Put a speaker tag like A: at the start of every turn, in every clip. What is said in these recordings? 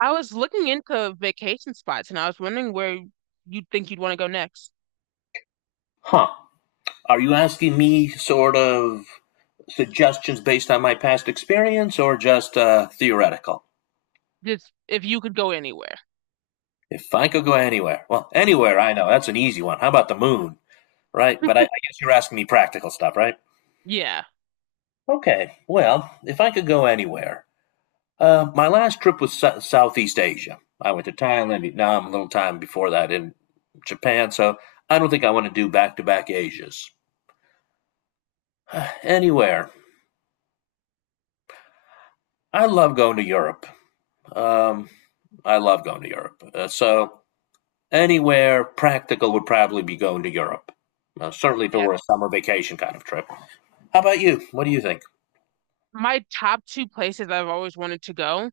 A: I was looking into vacation spots and I was wondering where you'd think you'd want to go next.
B: Huh. Are you asking me sort of suggestions based on my past experience or just theoretical?
A: Just if you could go anywhere.
B: If I could go anywhere, well, anywhere, I know, that's an easy one. How about the moon? Right? But I guess you're asking me practical stuff, right?
A: Yeah.
B: Okay, well, if I could go anywhere, my last trip was Southeast Asia. I went to Thailand, Vietnam, a little time before that in Japan, so I don't think I want to do back to back Asias. Anywhere. I love going to Europe. Um, I love going to Europe. So anywhere practical would probably be going to Europe. Certainly if it
A: Yeah.
B: were a summer vacation kind of trip. How about you? What do you think?
A: My top two places I've always wanted to go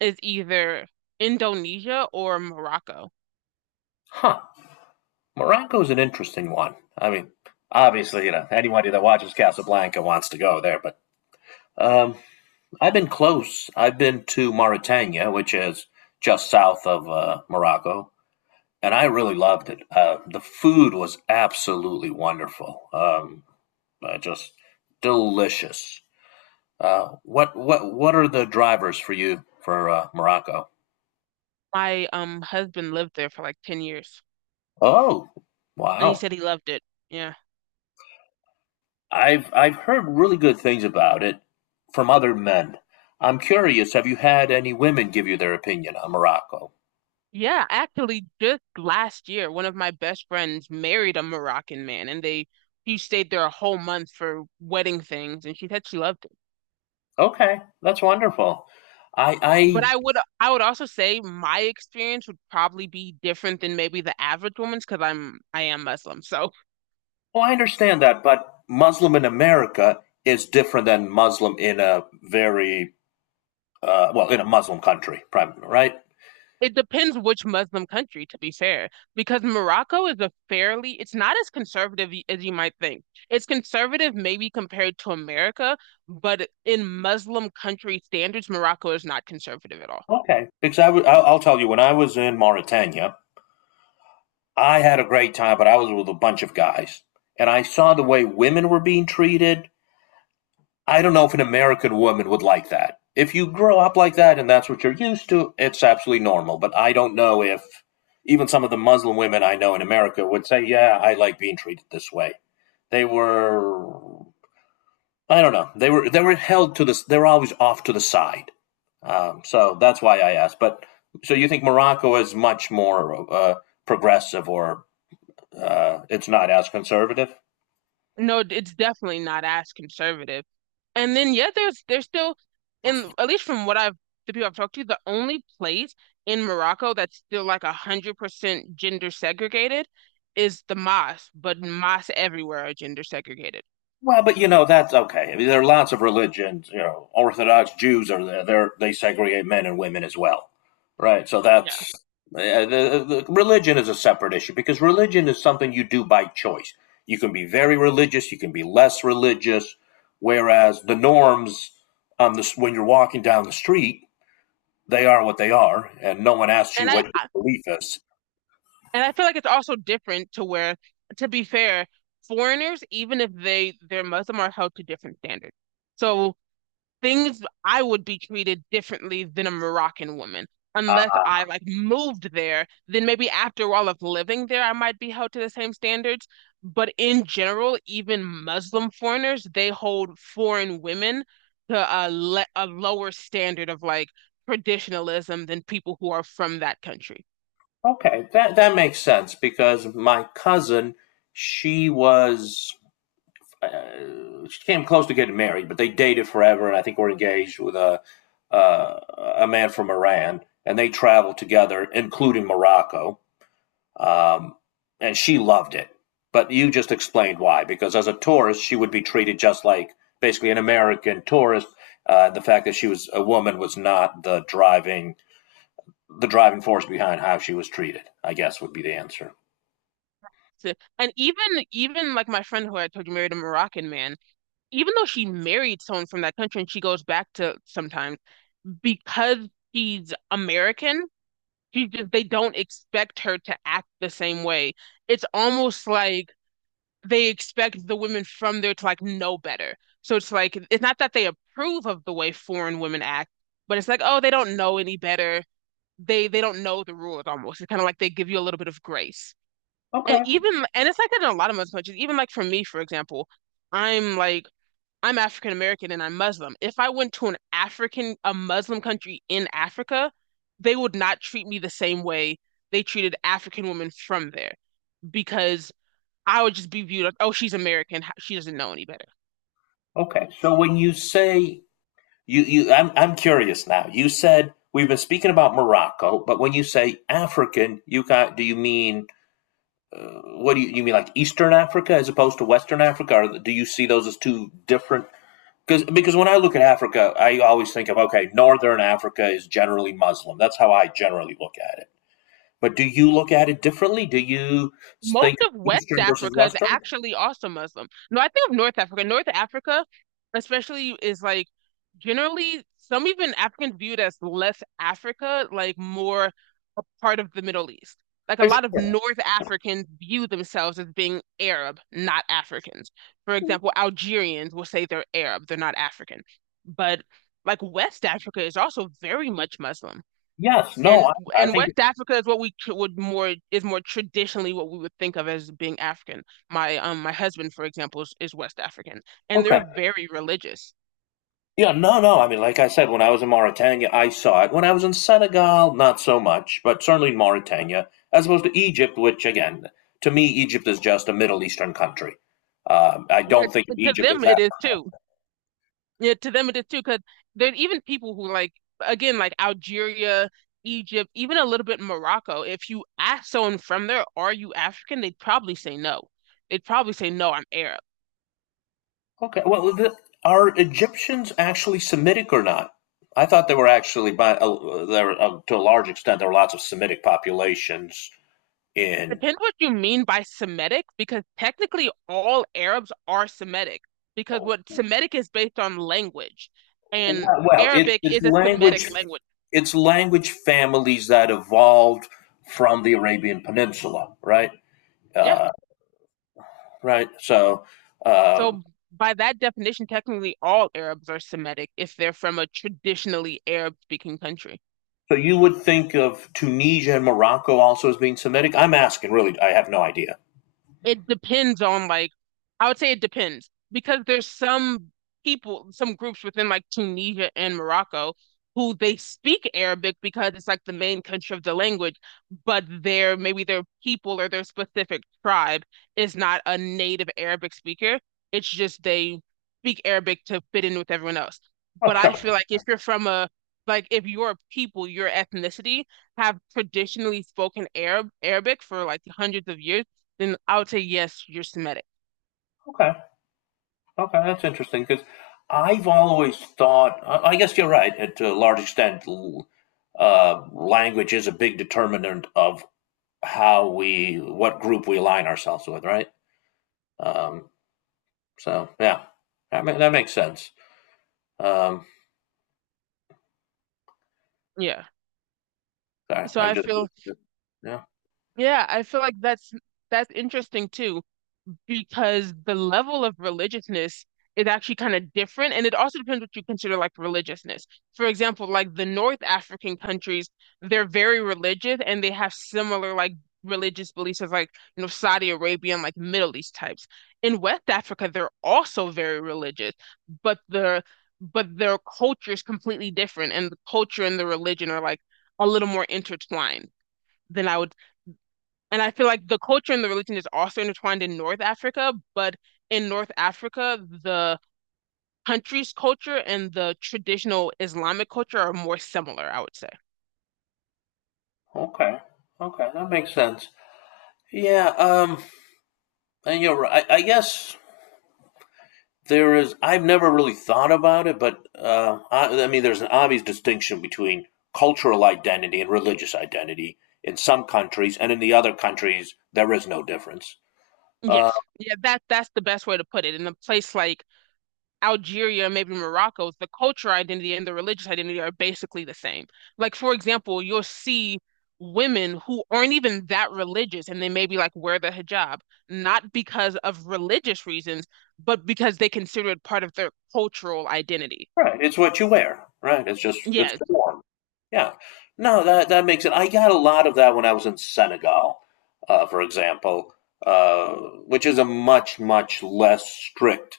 A: is either Indonesia or Morocco.
B: Huh. Morocco is an interesting one. I mean, obviously, anybody that watches Casablanca wants to go there, but um, I've been close. I've been to Mauritania, which is just south of Morocco, and I really loved it. The food was absolutely wonderful. Just delicious. What are the drivers for you for Morocco?
A: My husband lived there for like 10 years,
B: Oh,
A: and he
B: wow!
A: said he loved it. Yeah.
B: I've heard really good things about it from other men. I'm curious. Have you had any women give you their opinion on Morocco?
A: Yeah, actually just last year one of my best friends married a Moroccan man, and they he stayed there a whole month for wedding things, and she said she loved it.
B: Okay, that's wonderful. I
A: But I would also say my experience would probably be different than maybe the average woman's because I am Muslim. So
B: Well, I understand that, but Muslim in America is different than Muslim in a very well, in a Muslim country, primarily, right?
A: it depends which Muslim country, to be fair, because Morocco is a fairly it's not as conservative as you might think. It's conservative maybe compared to America, but in Muslim country standards, Morocco is not conservative at all.
B: Okay, because I'll tell you when I was in Mauritania. I had a great time, but I was with a bunch of guys. And I saw the way women were being treated. I don't know if an American woman would like that. If you grow up like that and that's what you're used to, it's absolutely normal. But I don't know if even some of the Muslim women I know in America would say, "Yeah, I like being treated this way." They were, I don't know, they were held to this. They were always off to the side. So that's why I asked. But so you think Morocco is much more progressive or it's not as conservative.
A: No, it's definitely not as conservative. And then yeah, there's still in at least from what I've the people I've talked to, the only place in Morocco that's still like 100% gender segregated is the mosque, but mosques everywhere are gender segregated.
B: Well, but you know that's okay. I mean, there are lots of religions. You know, Orthodox Jews are there. They segregate men and women as well, right? So
A: Yeah.
B: that's uh, the, the religion is a separate issue because religion is something you do by choice. You can be very religious. You can be less religious. Whereas the norms on this when you're walking down the street, they are what they are, and no one asks you
A: And
B: what your
A: I
B: belief is.
A: and I feel like it's also different to where, to be fair, foreigners, even if they're Muslim, are held to different standards. So things I would be treated differently than a Moroccan woman unless I like moved there, then maybe after all of living there, I might be held to the same standards. But in general, even Muslim foreigners, they hold foreign women to a lower standard of like traditionalism than people who are from that country.
B: Okay, that that makes sense because my cousin, she was she came close to getting married, but they dated forever, and I think were engaged with uh, a man from Iran, and they traveled together, including Morocco, um, and she loved it. But you just explained why, because as a tourist, she would be treated just like basically an American tourist. The fact that she was a woman was not the driving force behind how she was treated. I guess would be the answer.
A: So, and even like my friend who I told you married a Moroccan man, even though she married someone from that country and she goes back to sometimes because she's American, she just they don't expect her to act the same way. It's almost like they expect the women from there to like know better. So it's like it's not that they approve of the way foreign women act, but it's like, oh, they don't know any better. They don't know the rules almost. It's kind of like they give you a little bit of grace. And
B: Okay.
A: even and it's like that in a lot of other countries. Even like for me, for example, I'm like I'm African American and I'm Muslim. If I went to a Muslim country in Africa, they would not treat me the same way they treated African women from there because I would just be viewed like, oh, she's American. She doesn't know any better.
B: Okay. So when you say you you I'm curious now. You said we've been speaking about Morocco, but when you say African, you got do you mean you mean like Eastern Africa as opposed to Western Africa? Or do you see those as two different because when I look at Africa, I always think of okay, Northern Africa is generally Muslim. That's how I generally look at it. But do you look at it differently? Do you
A: Most
B: think
A: of West
B: Eastern versus
A: Africa is
B: Western?
A: actually also Muslim. No, I think of North Africa. North Africa, especially, is like generally some even Africans viewed as less Africa, like more a part of the Middle East. Like a lot of
B: Sure.
A: North Africans view themselves as being Arab, not Africans. For example, Algerians will say they're Arab, they're not African. But like West Africa is also very much Muslim,
B: Yes. No.
A: and
B: I
A: and
B: think
A: West Africa is what we would more is more traditionally what we would think of as being African. My my husband, for example, is West African, and they're
B: Okay.
A: very religious.
B: Yeah, no, no. I mean, like I said, when I was in Mauritania, I saw it. When I was in Senegal, not so much, but certainly in Mauritania, as opposed to Egypt, which, again, to me, Egypt is just a Middle Eastern country. I
A: Yeah,
B: don't think
A: to
B: Egypt is
A: them it
B: that.
A: is too. Yeah, to them it is too, because there are even people who like again like Algeria, Egypt, even a little bit Morocco. If you ask someone from there, "Are you African?" They'd probably say no. They'd probably say no, I'm Arab.
B: Okay, well, the, are Egyptians actually Semitic or not? I thought they were actually, by there to a large extent, there were lots of Semitic populations in.
A: Depends what you mean by Semitic, because technically all Arabs are Semitic, because what Semitic is based on language, and
B: Well, well it,
A: Arabic
B: it's
A: is a Semitic
B: language
A: language.
B: it's language families that evolved from the Arabian Peninsula, right?
A: Yeah.
B: Uh, right. Uh,
A: So by that definition, technically all Arabs are Semitic if they're from a traditionally Arab-speaking country.
B: so you would think of Tunisia and Morocco also as being Semitic. I'm asking, really, I have no idea.
A: It depends on like, I would say it depends because there's some people, some groups within like Tunisia and Morocco who they speak Arabic because it's like the main country of the language, but their maybe their people or their specific tribe is not a native Arabic speaker. It's just they speak Arabic to fit in with everyone else.
B: Oh,
A: But I feel
B: sure.
A: like if you're from a if your people, your ethnicity have traditionally spoken Arabic for like hundreds of years, then I would say yes, you're Semitic.
B: Okay. Okay, that's interesting because I've always thought. I guess you're right. To a large extent, language is a big determinant of what group we align ourselves with, right? Um, yeah, that makes sense. Um,
A: Yeah.
B: sorry,
A: So
B: I'm
A: I
B: just
A: feel
B: Yeah.
A: yeah, I feel like that's interesting too, because the level of religiousness is actually kind of different. And it also depends what you consider like religiousness. For example, like the North African countries, they're very religious and they have similar like religious beliefs as, like, you know, Saudi Arabia and like Middle East types. In West Africa, they're also very religious, but their culture is completely different and the culture and the religion are like a little more intertwined than I would and I feel like the culture and the religion is also intertwined in North Africa, but in North Africa, the country's culture and the traditional Islamic culture are more similar, I would say.
B: Okay, okay, that makes sense. Yeah. Um, and you're right. I guess there is. I've never really thought about it, but I mean, there's an obvious distinction between cultural identity and religious identity in some countries, and in the other countries, there is no difference. Uh,
A: Yes. Yeah, that that's the best way to put it. In a place like Algeria, maybe Morocco, the cultural identity and the religious identity are basically the same. Like, for example, you'll see women who aren't even that religious and they maybe like wear the hijab, not because of religious reasons, but because they consider it part of their cultural identity.
B: right. It's what you wear. Right. It's just it's
A: Yes,
B: the norm. Yeah. No, that that makes it. I got a lot of that when I was in Senegal, for example, uh, which is a much, much less strict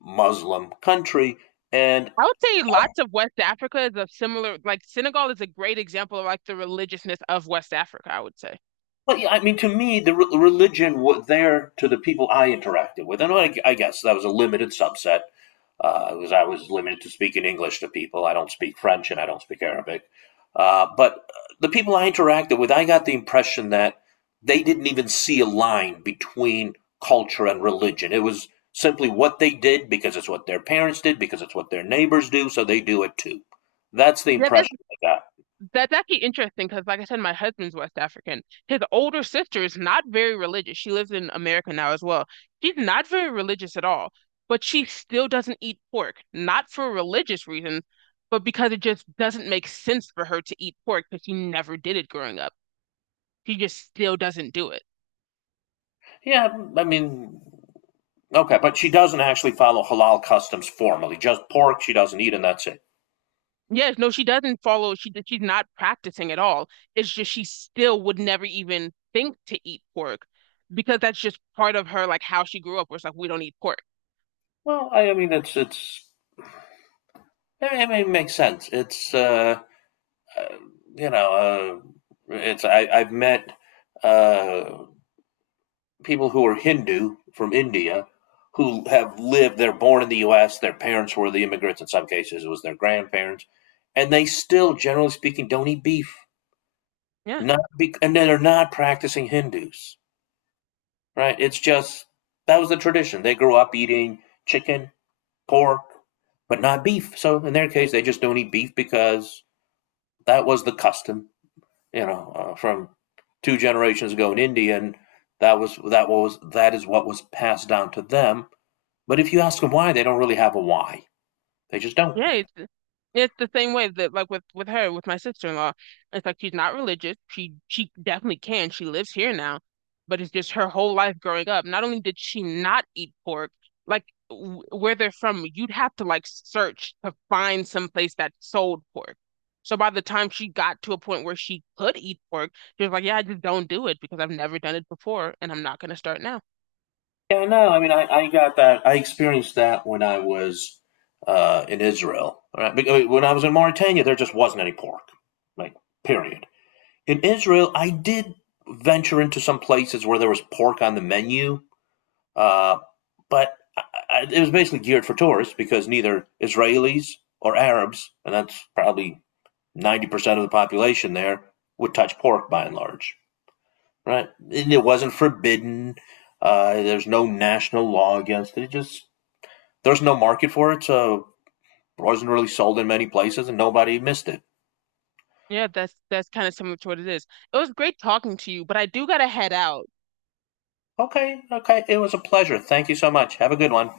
B: Muslim country, and
A: I would say lots of West Africa is a similar, like Senegal is a great example of like the religiousness of West Africa, I would say.
B: well, yeah, I mean, to me, the religion was there to the people I interacted with, and I guess that was a limited subset because I was limited to speaking English to people. I don't speak French and I don't speak Arabic, but the people I interacted with, I got the impression that they didn't even see a line between culture and religion. It was simply what they did because it's what their parents did, because it's what their neighbors do, so they do it too. That's the
A: Yeah,
B: impression I got.
A: that's actually interesting because, like I said, my husband's West African. His older sister is not very religious. She lives in America now as well. She's not very religious at all, but she still doesn't eat pork, not for religious reasons, but because it just doesn't make sense for her to eat pork because she never did it growing up. She just still doesn't do it.
B: Yeah, I mean, okay, but she doesn't actually follow halal customs formally. Just pork she doesn't eat, and that's it.
A: Yes, no, she doesn't follow. She's not practicing at all. It's just she still would never even think to eat pork because that's just part of her, like how she grew up, where it's like we don't eat pork.
B: Well, it makes sense. It's uh, you know, it's I, I've met uh, people who are Hindu from India who have lived. They're born in the U.S. Their parents were the immigrants. In some cases, it was their grandparents, and they still, generally speaking, don't eat beef.
A: Yeah.
B: Not be, And they're not practicing Hindus, right? It's just that was the tradition. They grew up eating chicken, pork, but not beef. So in their case, they just don't eat beef because that was the custom, from two generations ago in India, and that is what was passed down to them. But if you ask them why, they don't really have a why. They just don't.
A: Yeah, it's the same way that like with her, with my sister-in-law. It's like she's not religious. She definitely can. She lives here now, but it's just her whole life growing up. Not only did she not eat pork, like w where they're from, you'd have to like search to find some place that sold pork. So by the time she got to a point where she could eat pork, she was like, "Yeah, I just don't do it because I've never done it before, and I'm not gonna start now."
B: Yeah, no. I mean, I got that. I experienced that when I was in Israel. Right? When I was in Mauritania, there just wasn't any pork. Like, period. In Israel, I did venture into some places where there was pork on the menu, uh, but I, it was basically geared for tourists because neither Israelis or Arabs, and that's probably 90% of the population there, would touch pork by and large, right? And it wasn't forbidden. There's no national law against it. It just there's no market for it, so it wasn't really sold in many places, and nobody missed it.
A: Yeah, that's kind of similar to what it is. It was great talking to you, but I do gotta head out.
B: Okay, okay, it was a pleasure. Thank you so much. Have a good one.